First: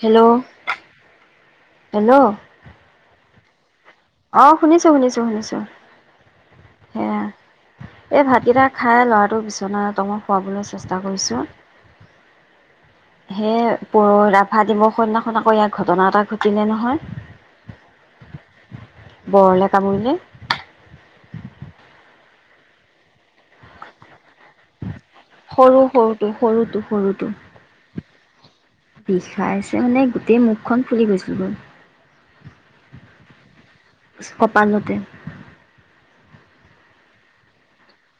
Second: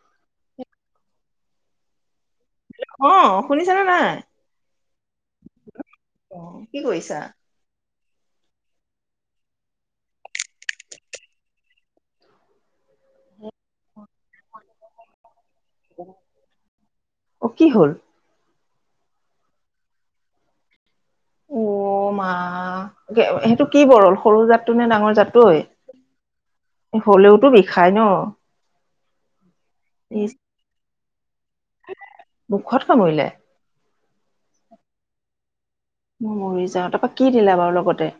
Hello hello. অ শুনিছানে নাই আহ শুনিছো শুনিছো শুনিছো অ কি কৰিছা? সেয়া। এই ভাতকেইটা খাই ল'ৰাটোক বিচনত মই শুৱাবলৈ চেষ্টা কৰিছোঁ। [inaudible] হে পৰ ৰাভা দিৱস দিনাখন আকৌ ইয়াৰ ঘটনা এটা ঘটিলে অ নহয়। কি হ ল? বৰলে কামুৰিলে। অ মা সেইটো কি বৰল সৰু জাতটো নে ডাঙৰ জাত? সৰু সৰুটো সৰুটো ঐ সৰুটো হলেওতো বিষাই ন। বিষাইছে মানে ইচ গোটেই মুখখন ফুলি গৈছিল গৈ। মুখত কামুৰিলে? কপালতে। মই মৰি যাওঁ, তাৰপা কি দিলা বাৰু লগতে?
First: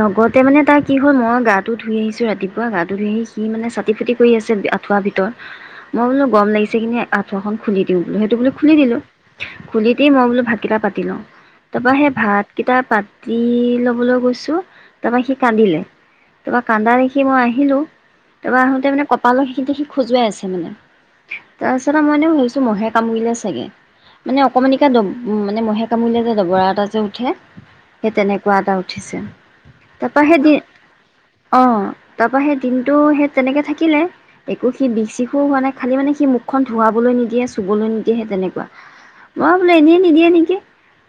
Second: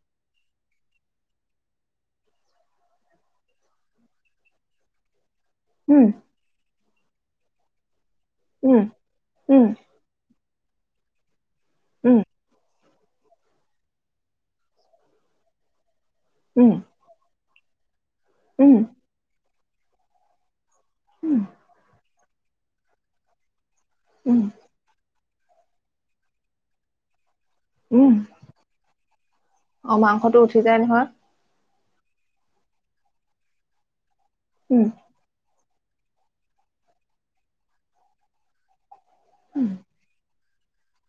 লগতে মানে তাৰ কি হ'ল মই গাটো ধুই আহিছো, ৰাতিপুৱা গাটো ধুই আহি সি মানে চাতি ফুটি কৰি আছে আঠুৱা ভিতৰত উম মই বোলো গৰম লাগিছে কি আঠুৱা খন খুুলি দিওঁ। বোলো সেইটো বোলো খুলি উম দিলো উম খুলি দি মই বোলো ভাতকেইটা পাতি লওঁ। তাৰপৰা সেই উম ভাত কেইটা পাতি লবলৈ গৈছো তাৰপৰা সি কান্দিলে তাৰপ পৰা উম কান্দা দেখি মই আহিলো, তাৰপ পৰা উম আহোতে মানে কপালৰ সি দে সি খোজুৱাই আছে মানে। উম তাৰপিছত মইনো ভাবিছো মহে কামৰিলে চাগে, মানে উম অকমানী কা দম উ মানে মহে কামুৰিলে যে দবৰা এটা যে উঠে সেই উম তেনেকুৱা এটা উঠিছে। অ তাৰপৰা সেই মাংসটো দি উঠি যায় নহয়। অ তাৰ পৰা সেই দিনটো সেই তেনেকে থাকিলে একো উম সি বিষ চিষো হোৱা নাই। খালি মানে সি মুখখন ধুৱাবলৈ নিদিয়ে চুবলৈ নিদিয়েহে তেনেকুৱা, মই উম বোলো এনেই নিদিয়ে নেকি?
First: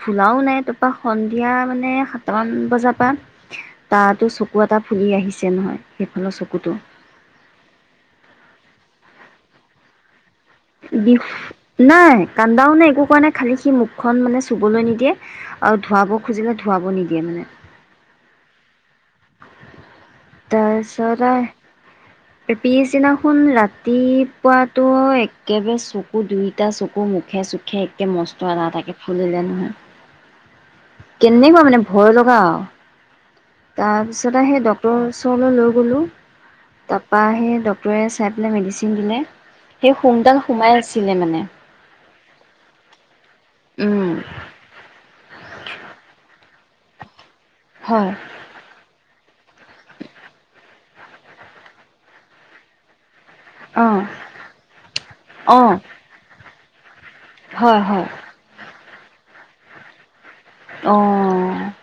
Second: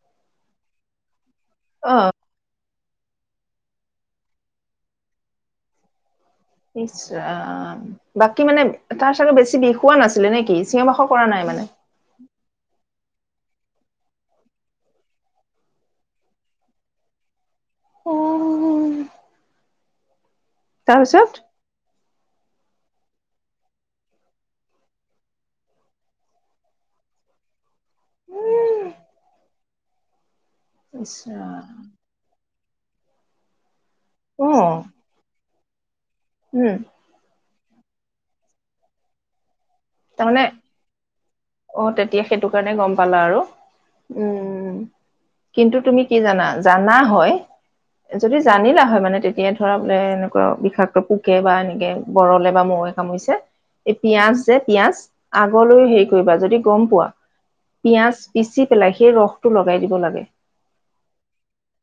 ফুলাও নাই তাৰপা সন্ধিয়া মানে অ সাতটামান বজাৰ পৰা তাতো চকু এটা ফুলি আহিছে নহয় সেই ইছৰাম বাকী মানে তাৰ চাগে বেছি বিষোৱা নাছিলে নেকি? চিঞৰ বাখৰ বি কৰা নাই মানে নাই কান্দাও নাই একো পোৱা নে খালি সি মুখখন মানে চুবলৈ নিদিয়ে আৰু ধুৱাব খুজিলে ধুৱাব নিদিয়ে মানে। অহ তাপিছত আ তাৰপিছত পিছদিনাখন ৰাতিপুৱাতো একেবাৰে চকু দুইটা চকু ম মুখে চুখে একে মস্ত এটা এটাকে ফুলিলে নহয়। ইছ কেনেকুৱা ৰাম মানে ভয় লগা তাৰ পিছত অ আহে ডক্তৰ ওচৰলৈ লৈ গলোঁ উম তাৰ পৰা সেই ড ৰে চাই পেলাই মেডিচ দিলে সেই তাৰমানে সোমদাল সোমাই আছিলে মানে অ তেতিয়া সেইটো কাৰণে গম পালা আৰু, উম উম কিন্তু তুমি কি জানা? জানা হয় হয় যদি জানিলা হয় মানে তেতিয়া এতিয়া ধৰা বোলে এনেকুৱা বিষাপ্ত পোকে বা এনেকৈ বৰলে বা মৌৱে কামুৰিছে এই অঁ পিয়াজ যে পিয়াজ অঁ আগলৈ হেৰি কৰিবা যদি গম পোৱা হয় হয় পিয়াজ পিচি পেলাই সেই ৰসটো লগাই দিব লাগে। অ।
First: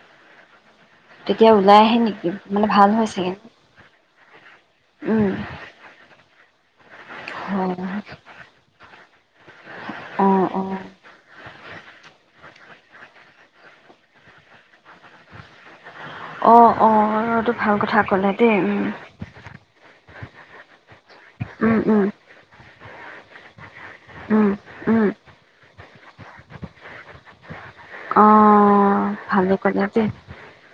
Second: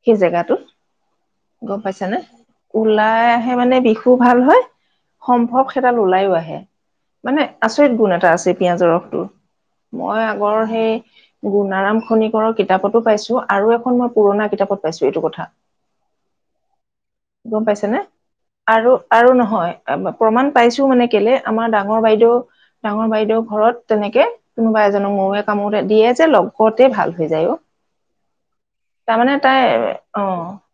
সেই জেগাটোত গম পাইছা নে হয় ওলাই চাগে আহে মানে বিষ তোৰ ভাল হয় উম সম্ভৱ সেইডাল উলাও আহে। মানে আচৰিত হয় গুণ এটা আছে পিয়াজৰ ৰস। মই অঁ আগৰ অঁ সেই গুৰ্ণাৰাম খি খনিকৰৰ কিতাপতো পাইছো আৰু এখন মই পুৰণা কিতাপত পাইছো এইটো কথা। [inaudible] অঁ এইটো গম ভাল পাইছে নে? কথা ক'লে দেই উম আৰু আৰু নহয় প্ৰমাণ পাইছোঁ মানে কেলে আমাৰ ডাঙৰ উম বাইদেউ ডাঙৰ বাইদেউ ঘৰত তেনেকে উম কোনোবা উম এজক মৌৱে কামুতে দিয়ে যে লগতে ভাল হৈ যায় ও। অঁ তাৰ মানে ভালে তাই ক'লে দেই অ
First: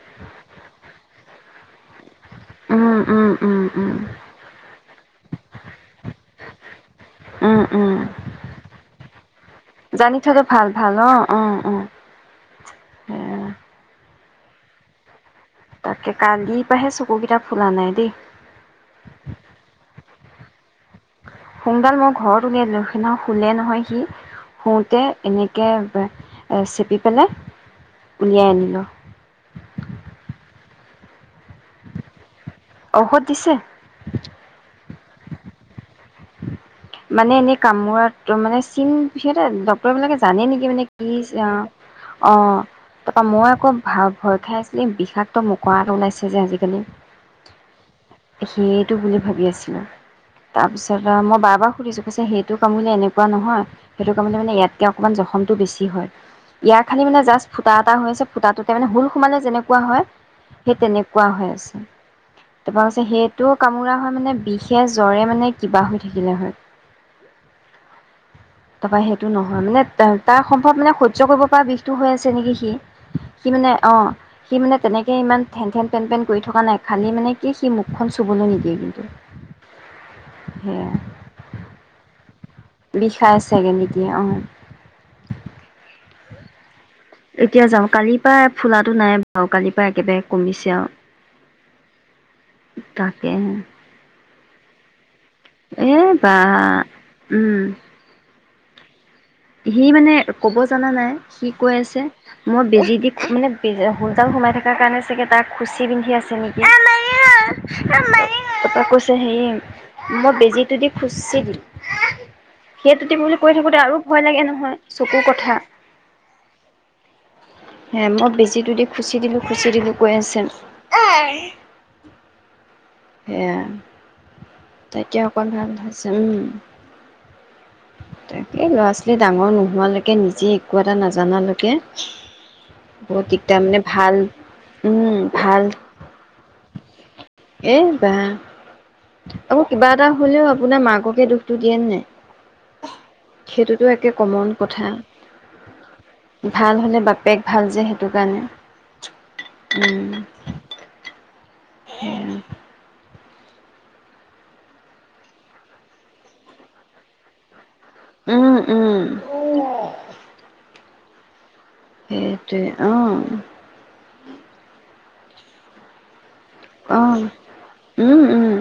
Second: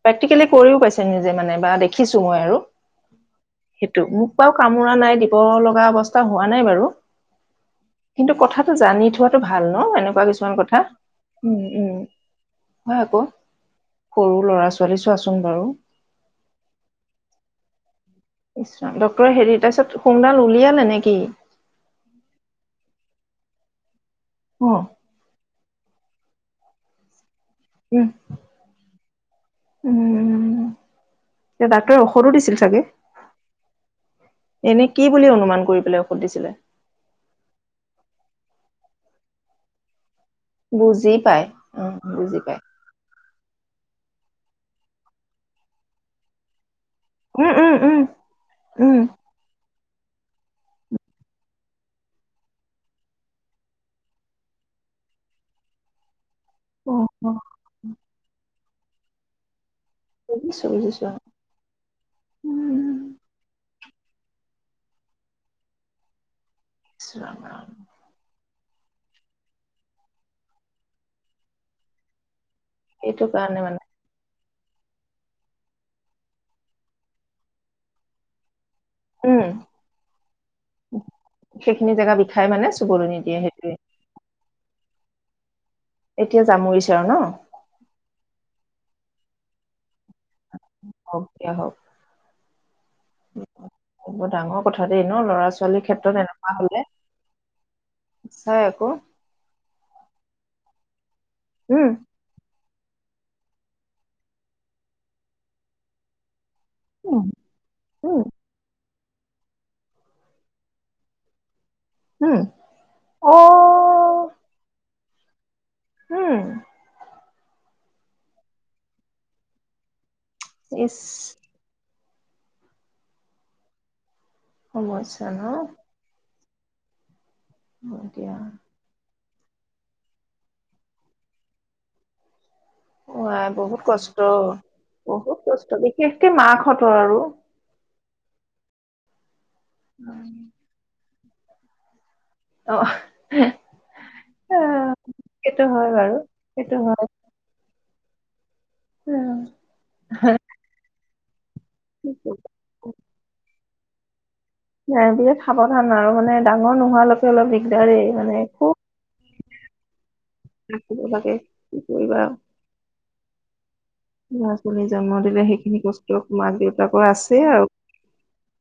প্ৰেক্টিকেলি কৰিও পাইছে নিজে মানে বা দেখিছোঁ মই আৰু উম উম উম উম সেইটো মোক বাও কামোৰা নাই দি দিব লগা অৱস্থা হোৱা নাই বাৰু। উম উম কিন্তু কথাটো জানি থোৱাটো ভাল ন জানি এনেকুৱা থলে কিছুমান ভাল কথা ভাল অঁ অঁ উম অঁ উম! হয় আকৌ সৰু ল'ৰা ছোৱালী চোৱা‌ চোন তাকে কালিৰ পৰাহে চকু কেইটা ফুলা নাই দেই। ইছৰাম ডক্টৰে হেৰি তাৰপিছত সোমডাল উলিয়ালে নেকি? সোমডাল মই ঘৰত উলিয়াই দিলো সেইদিনাখন শুলে নহয় সি অ শুতে এনে একেবাই চেপি পেলাই উম উলিয়াই আনিলোঁ। উম এতিয়া ডাক্তৰে ঔষধো দিছিল। চাগে ঔষধ দিছে। এনে কি বুলি অনুমান কৰি পেলাই ঔষধ দিছিলে? মানে এনেই কামোৰাটো মানে চিন পি ডক্টৰ বিলাকে জানে নেকি মানে কি বুজি পাই অ বুজি পাই অ--অ মই আকৌ ভা ভয় খাই আছিলো এই বিষাক্ত মকৰা এটা ওলাইছে যে আজিকালি উম উম উম সেইটো উম বুলি ভাবি আছিলো তাৰ পিছত মই আ বাৰপা সুধিছোঁ কৈছে সেইটো কামিলে এনেকুৱা নহয় সেইটো কামিলে মানে ইয়াতকৈ অকণমান জখমটো বেছি হয় ইয়াৰ অ খালি মানে অ জাষ্ট ফুটা এ হৈ আছে ফুটাটোতে মানে হুল সোমালে যেনেকে হয় বুজিছো সেই বুজিছো তেনেকুৱা হৈ আছে তাৰপৰা কৈছে সেইটো কামোৰা হয় মানে বিষে জ্বৰে মানে কিবা হৈ থাকিলে হয় ইচ ৰাম-ৰাম তাৰপৰা সেইটো নহয় মানে তাৰ সম্ভৱ মানে সহ্য কৰিব পৰা বিষটো ‌হৈ আছে নেকি কি সেইটো সি কাৰণে মানে অঁ সি মানে তেনেকে ইমান থেনথেন পেন-পেন কৰি থকা নাই খালি মানে কি সি মুখখন চুবলৈ নিদিয়ে উম - সেয়াই- সেইখিনি জেগা বিষাই মানে চুবলৈ নিদিয়ে চাগে সেইটোৱে - নেকি অঁ। এতিয়া জামুৰি - এতিয়া যাওঁ কালিৰ পৰা ফুলাটো নাই বাৰু কালিৰ পৰা একেবাৰে - হওক দিয়া হওক - তাকে হে - এনেও ল'ৰা-ছোৱালীৰ ক্ষেত্ৰত বা এনেকুৱা হলে উম চাই আকৌ - সি মানে ক'ব জনা নাই সি কৈ উম আছে মই - বেজি দি মানে বে শূল দাল সোমাই থকাৰ কাৰণে চাগৈ তাৰ খুচি বিন্ধি ন্ধি আছে নেকি - ন নাইে ন মে - হে মই বেজীটো দি খুচি দিলোঁ সেই ততি বুলি কৈ থাকোতে আকৌ - চকু কথা - উম হে মই বেজিটো দি খুচি দিলো খুচি দিলো কৈ আছে ইছ সেয়া তাকেই সমস্যা ন অকণ ভাল হৈছে উম হয় কিয় তাকে ল'ৰা ডাঙৰ নোহোৱালৈকে নিজে একো এটা নাজানালৈকে অ‌ বহুত আই দিগদাৰ মানে বহুত ভাল কষ্ট উম বহুত ভাল কষ্ট বিশেষকে মাকঁতৰ আৰু এই আকৌ কিবা এটা হলেও আপোনাৰ মাককে দুখটো দিয়ে ন নাই অ সেইটোতো একে কমন কথা সেইটো হয় বাৰু ভাল সেইটো হলে হয় বাপেক ভাল যে সেইটো কাৰণে উম, উম। কি উম কৰিবা। নাই বিৰাট সাৱধান আৰু মানে, ডাঙৰ নোহোৱালৈকে অলপ দিগদাৰেই মানে! উম, খুব উম। লাগে, কি কৰিবা আৰু সেইটোৱে অ', [unintelligible] জন্ম দিলে সেইখিনি কষ্ট মাক-দেউতাকৰ অ', আছে আৰু! উম, উম,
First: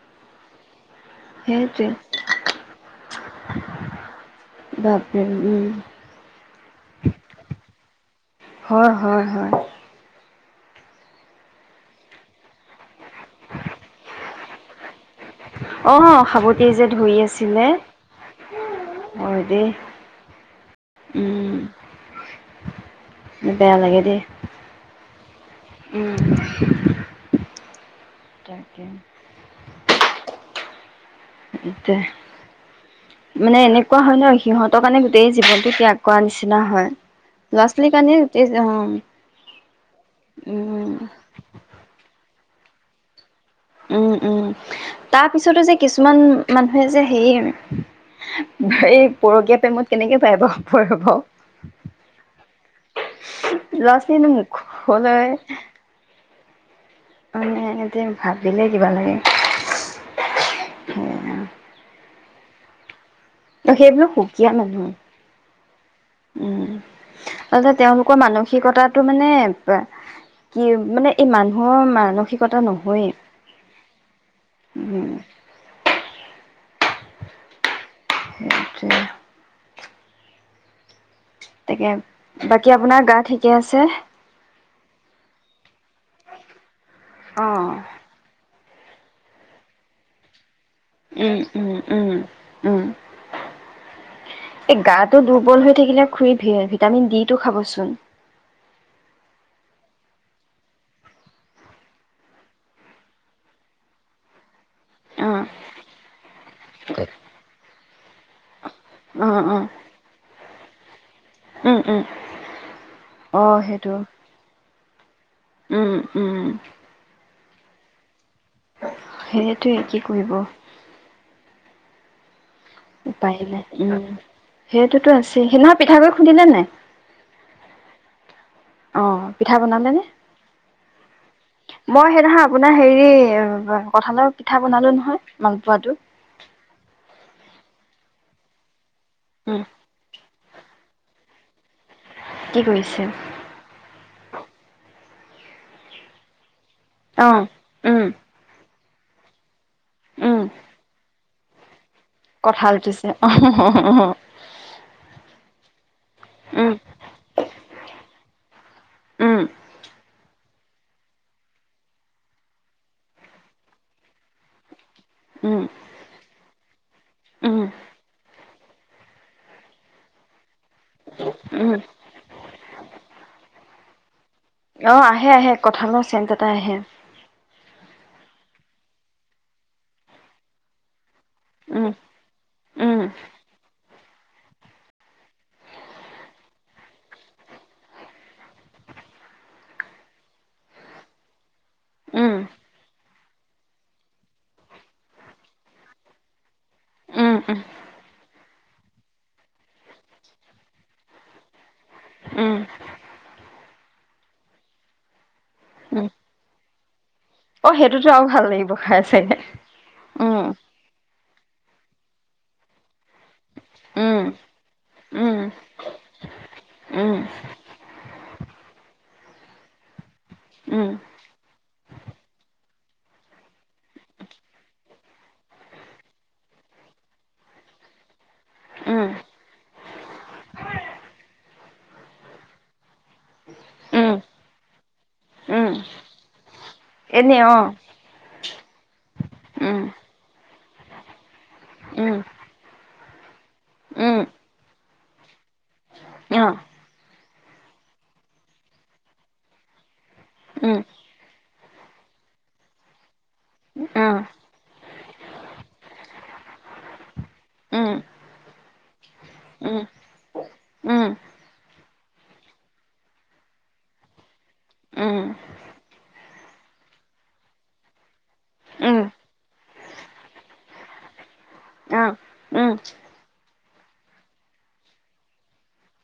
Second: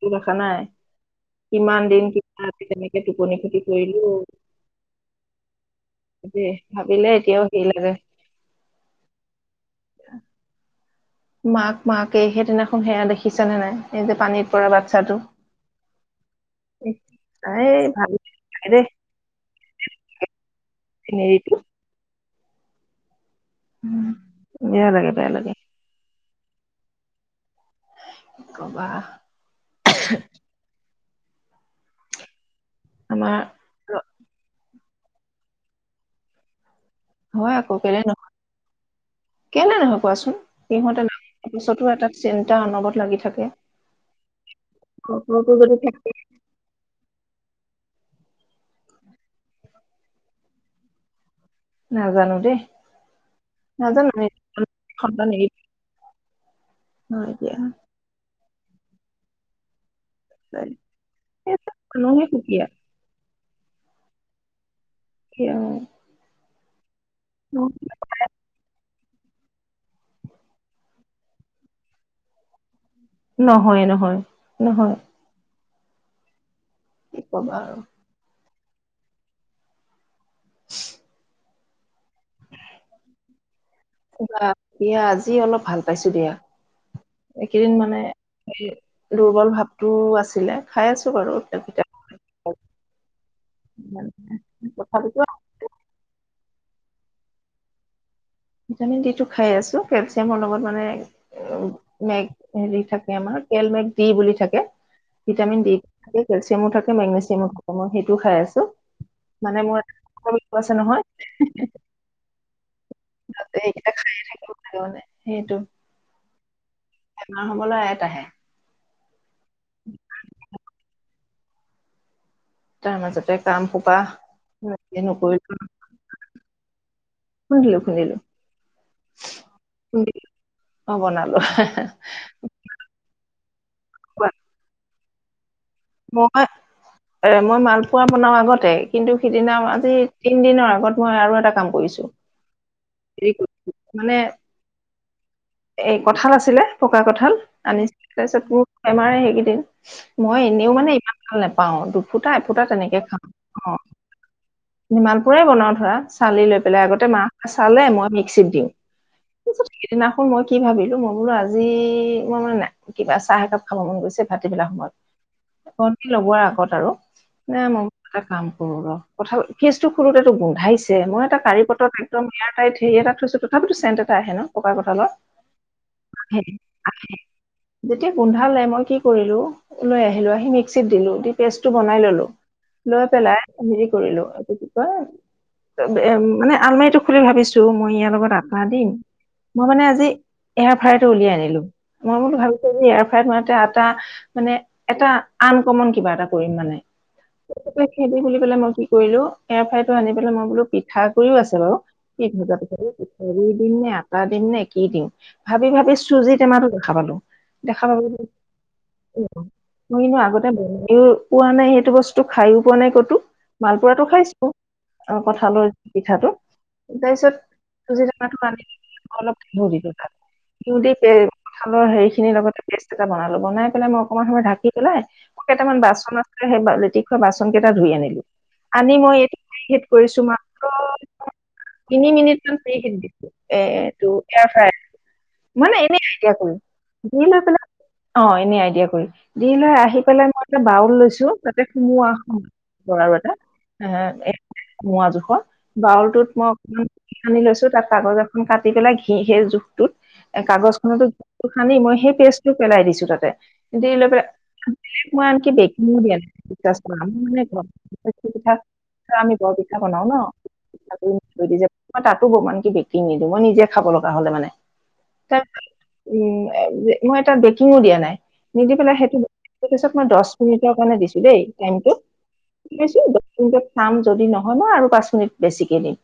টো দেখা নাই! কিমান সেইটোৱে। দিন কিবা আ তেনেকে টোপনি খতি কৰিলো অ'। বাপৰে উম। দে ভাবিলে এতিয়াও সেই লাগে । হয় হয় হয়। মাক-মাকে সেইদিনাখন সেয়া দেখিছা নে নাই? এই যে পানীত পৰা বাচ্ছাটো অ' সাবটি যে এই ধৰি আছিলে । ভাল দেই হয় দেই। চিনেৰীটো উম । বেয়া লাগে দেই বেয়া লাগে বেয়া লাগে । উম কি তাকে। ক'বা! [unintelligible] আমাৰ মানে এনেকুৱা হয় ন সিহঁত কাৰণে গোটেই জীৱনটো ত্যাগ কৰা নিচিনা হয়। হয় আকৌ ল'ৰা-ছোৱালীৰ কেলে কাৰণে নহয় গোটেই কেলে নহয় কোৱাচোন? উম, সিহঁতে [unintelligible] পাছতো এটা চিন্তা অনবৰত লাগি থাকে। উম উম। ঘৰতো তাৰপিছতো যে যদি থাকে কিছুমান মানুহে যে সেই এই পৰকীয়া প্ৰেমত কেনেকে পাই বাউ, পৰে বাৰু! নাজানো দেই নাজানো আমি ল'ৰা-ছোৱালী সন্তান মুখলৈ এৰি হয় দিয়া মানে এতিয়া ভাবিলে কিবা লাগে! সেই মানুহে সুকীয়া ত সেইবোৰো সুকীয়া মানুহ। সেইয়া অ' আচলতে তেওঁলোকৰ মানসিকতাত তু মানে কি মানে এই মানুহৰ মানসিকতা নহয় হয়, নহয়, নহয়, নহয়। উম। কি ক'বা আৰু! সেইটোৱে। [unintelligible] তাকে বাকী আপোনাৰ গা ঠিকে আছে? দিয়া আজি অলপ ভাল পাইছো দিয়া, এইকেইদিন অ', মানে দুৰ্বল ভাবটোও আছিলে। খাই আছো বাৰু উম, উম উম, ভিটামিন, উম। এই তথাপিতো গাটো দুৰ্বল হৈ থাকিলে খুৰি ভিটামিন ডি টো খাবচোন। ভিটামিন ডি টো খাই আছো কেলচিয়ামৰ লগত মানে উ মেঘ হেৰি থাকে আমাৰ, তেল মেঘ দি বুলি থাকে। অ ভিটামিন ডি থাকে, কেলছিয়ামো থাকে, মেগনেছিয়ামো থাকে। মই সেইটোও খাই আছো। অ অ মানে মোৰ [unintelligible] কল আছে নহয়। উম উম। তাতে অ' এইকেইটা সেইটো, খায়ে থাকিব লাগে মানে সেইটো উম উম। বেমাৰ হ'বলৈ আয়াত আহে। সেইটোৱে কি কৰিব? তাৰ মাজতে উপায় নাই কামসোপা, উম নকৰিলেও সেইটোতো আছে সেইদিনা পিঠাগুৰি নহয়। খুন্দিলে নাই খুন্দিলো খুন্দিলো। অ' পিঠা বনালেনে? খুন্দিলো অ বনালো মই সেইদিনাখন আপোনাৰ হেৰি কঁঠালৰ কোৱা। পিঠা বনালো নহয়! মালপোৱাটো মই এ মই মালপোৱা বনাও আগতে। কিন্তু সিদিনা উম আজি তিনিদিনৰ আগত মই আৰু এটা কাম কৰিছোঁ। কি কৰিছে এই কৰি মানে এই কঁঠাল আছিলে, পকা অ কঁঠাল উম আনিছিলে। তাৰপিছত মোৰ বেমাৰে সেইকেইদিন মই উম এনেও মানে ইমান ভাল নেপাও। দুফুটা-এফুটা তেনেকে খাওঁ। অ'। মাল পুৰাই বনাও ধৰা চালি লৈ উম পেলাই আগতে মাহ চালে মই। দিওঁ। উম মই কি ভাবিলো মই বোলো আজি মই মানে নাই কিবা চাহ একাপ খাব মন গৈছে ভাটি বেলা সময়ত। উম কটি ল'বৰ আগত । আৰু উম মই এটা কাম কৰো ৰ, কঠাল ফ্ৰিজতো তো গোন্ধাইছে। যে মই এটা কাৰীৰ উম দায়িত্ব ম ইয়াৰ হেৰি এটা থৈছোঁ, তথাপিতো গোন্ধ আহে নহ? পকা অ কথালত আহে আহে কঠালৰ চেন্ট্এটা আহে। যেতিয়া গোন্ধালে মই কি কৰিলো লৈ আহিলো, আহি মিক্সিত দিলো দি পেষ্টটো উম বনাই ললো, উম লৈ পেলাই হেৰি কৰিলো এইটো কি কয়, মানে আলমাৰিটো খুলি ভাবিছো মই ইয়াৰ লগত আকাৰ দিম মই মানে আজি এয়াৰ ফাইটো উলিয়াই আনিলো মই উম বোলো ভাবিছো যে এয়াৰ ফাই মই এটা মানে এটা। আনকমন কিবা এটা কৰিম মানে। উম উম খেদি বুলি পেলাই মই কি কৰিলো এয়াই ফ্ৰাইটো আনি পেলাই মই বোলো পিঠা গুড়ি ও আছে বাৰু। এই ভজা উম পিঠাটো হেৰি দিম নে আটা দিম নে কি দিম? ভাবি ভাবি উম চুজি টেমা তো দেখা পালো। অ দেখা পাব সেইটোতো আৰু ভাল লাগিব খাই চাগে মই কিন্তু উম আগতে বনাও। পোৱা নাই সেইটো বস্তু খাই ও পোৱা নাই ক'তো মালপোৱা তো উম খাইছো। আৰু উম কঠালৰ পিঠাটো। উম তাৰপিছত চুজি টেমাটো আনি অলপ ঘিউ তাত উম দি দিলো। কঠালৰ হেৰি খিনিৰ লগতে পেষ্ট এটা বনালো বনাই পেলাই মই অকনমান সময় ঢাকি পেলাই মই কেইটামান বাচন আ। লেটিক খোৱা বাচন কেইটা ধুই আনিলো আনি উম মই এইটো কৰিছো মাত্ৰ। তিনি মিনিট মান চ খিনি দিছো এটো উম এয়াৰ ফাই। উম মানে এনে আইডিয়া কৰি এনে লৈ অ পেলাই অ এনে আইডিয়া কৰি। দি লৈ উম আহি পেলাই মই এটা বাউল লৈছো তাতে সুমোৱা উম সম ব আৰু এটা। উম অ। মোৱা জোখৰ বাউলটোত অ মই অকনমান সানি লৈছো তাত কাগজ এখন কাটি পেলাই ঘি সেই জোখ। হয়। কাগজ খতো সানি মই সেই পেষ্টটো পেলাই দিছো তাতে কি অ লৈ পেলালে। নক বখি দিয়াৰ মান উম পিঠা । ত আমি বৰ পিঠা উম বনাওঁ ন। উম মই তাতো বেকিং নিদিওঁ মই নিজে খাব লগা হলে মানে। উম উম তাৰ উ মই তাত বেকিঙো দিয়া নাই নিদি অ পেলাই সেইটো। তাৰপিছত মই দহ মিনিটৰ কাৰণে দিছো দেই। উম মিনি চাম যদি নহয় মই আৰু পাঁচ মিনিট বেছিকে দিম।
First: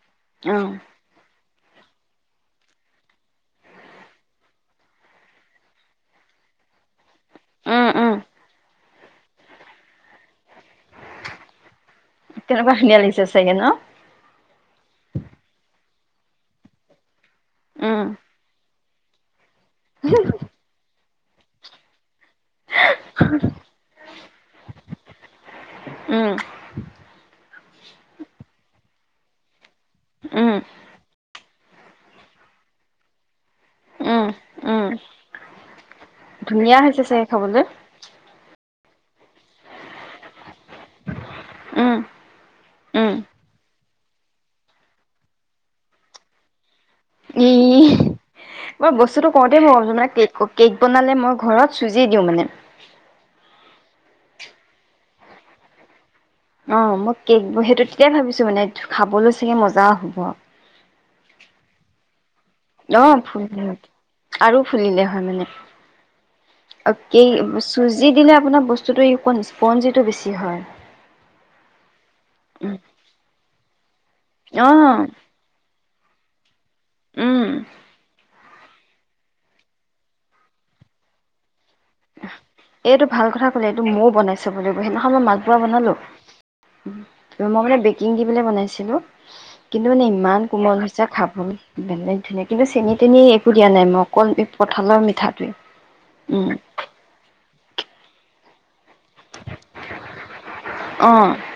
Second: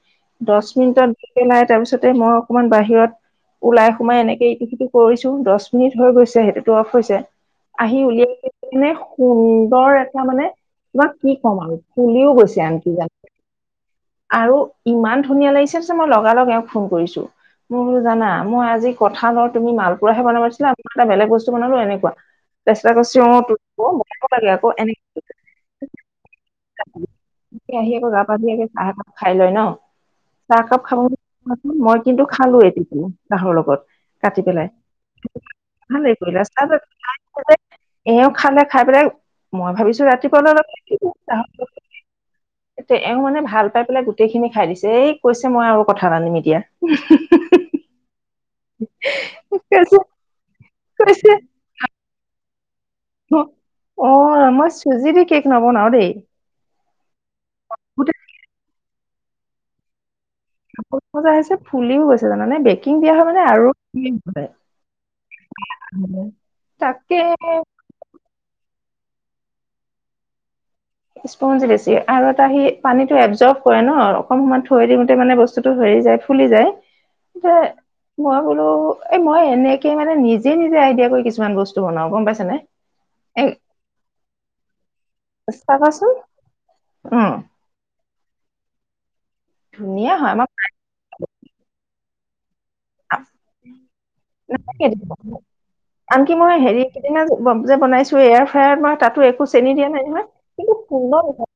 অ দহ মিনিটত পেলাই তাৰপিছতে মই অকমান বাহিৰত। ওলাই সোমাই এনেকে ইটো সিটো কৰিছো দহ মিনিট হৈ গৈছে সেইটোতো অফ হৈছে। উম আহি উম উলিয়াইে সুন্দৰ এটা মানে তোমাক কি কম আৰু খুলিও গৈছে তেনেকুৱা আনকি ধুনীয়া জান লাগিছে চাগে ন আৰু ইমান। ধুনীয়া লাগিছে মই লগা লগে ফোন কৰিছো মোৰ উম জানা মই আজি কঠাল লওঁ তুমি মালপোৱা বনাব প দিছিলা আৰু এটা বেলেগ বস্তু বনালো এনেকুৱা ৰাচ্তা ক চিন লাগে আকৌ এনে, উম উম আহি আকৌ গা পা ধোই চাহ খাই লয় ন। চাহ কাপ খাব বুলি মই কিন্তু খালো এটো। চাহৰ লগত উম কাটি পেলাই। উম ভালে কৰি ৰাস্তা ধুনীয়া হৈছে চাগে খাবলৈ এ খালে। খাই পেলাই মই ভাবিছো ৰাতিপুৱা অলাহ। উ। এওঁ মানে ভাল পাই পেলাই গোটেইখিনি খাই দিছে এই কৈছে মই আৰু কঠাল আনিম এতিয়া। ই মই বস্তুটো কওঁতে মই ভাবছো কৈছে মানে কেক বনালে কৈছে মই ঘৰত চুজি দিওঁ মানে। অ মই চুজিৰে কেক নবনাও দেই। অ মই কেকোৰ সেইটো তেতিয়াই গোটেই ভাবিছো মানে খাবলৈ চাগে মজা হ'ব। কাপত মজা আহিছে ফুলিও গৈছে। জানে বেকিং অ দিয়া হয়ানে ফুলিলে আৰু। আৰু ফুলিলে হয় মানে। তাকে চুজি দিলে আপোনাৰ বস্তুটো স্পঞ্জিটো বেছি হয়। স্পঞ্জিটো বেছি আৰু এটা আহি পানীটো এবজৰভ কৰে ন অকন অ সমত থৈ দিওঁতে মানে বস্তুতটো হেৰি যায়। ফুলি যায় উম। মই। বোলো এ মই এনেকে মানে নিজে নিজে আইডিয়া কৰি কিছুমান বস্তু। বনাও গম পাইছানে? এইটো ভাল এ কথা ক'লে এইটো ময়ও বনাইছো বুলি সেইদিখন। মালপোৱা বনালো চাবাচোন উম মই মানে বেকিং দি পেলাই বনাইছিলো। কিন্তু মানে ধুনীয়া হয় ইমান কোমল হৈছে খাবলৈ বেলেগ। ধুনীয়া কিন্তু চেনিী তেনি আমাৰ একো দিয়া নাই মই অকল কঠালৰ মিঠাটোৱে উম। দিনা যে বনাইছো এয়াৰ ফ্ৰায়াৰ মই তাতো একো চেনি দিয়া নাই নহয় কিন্তু সুন্দৰ অ। নহয়।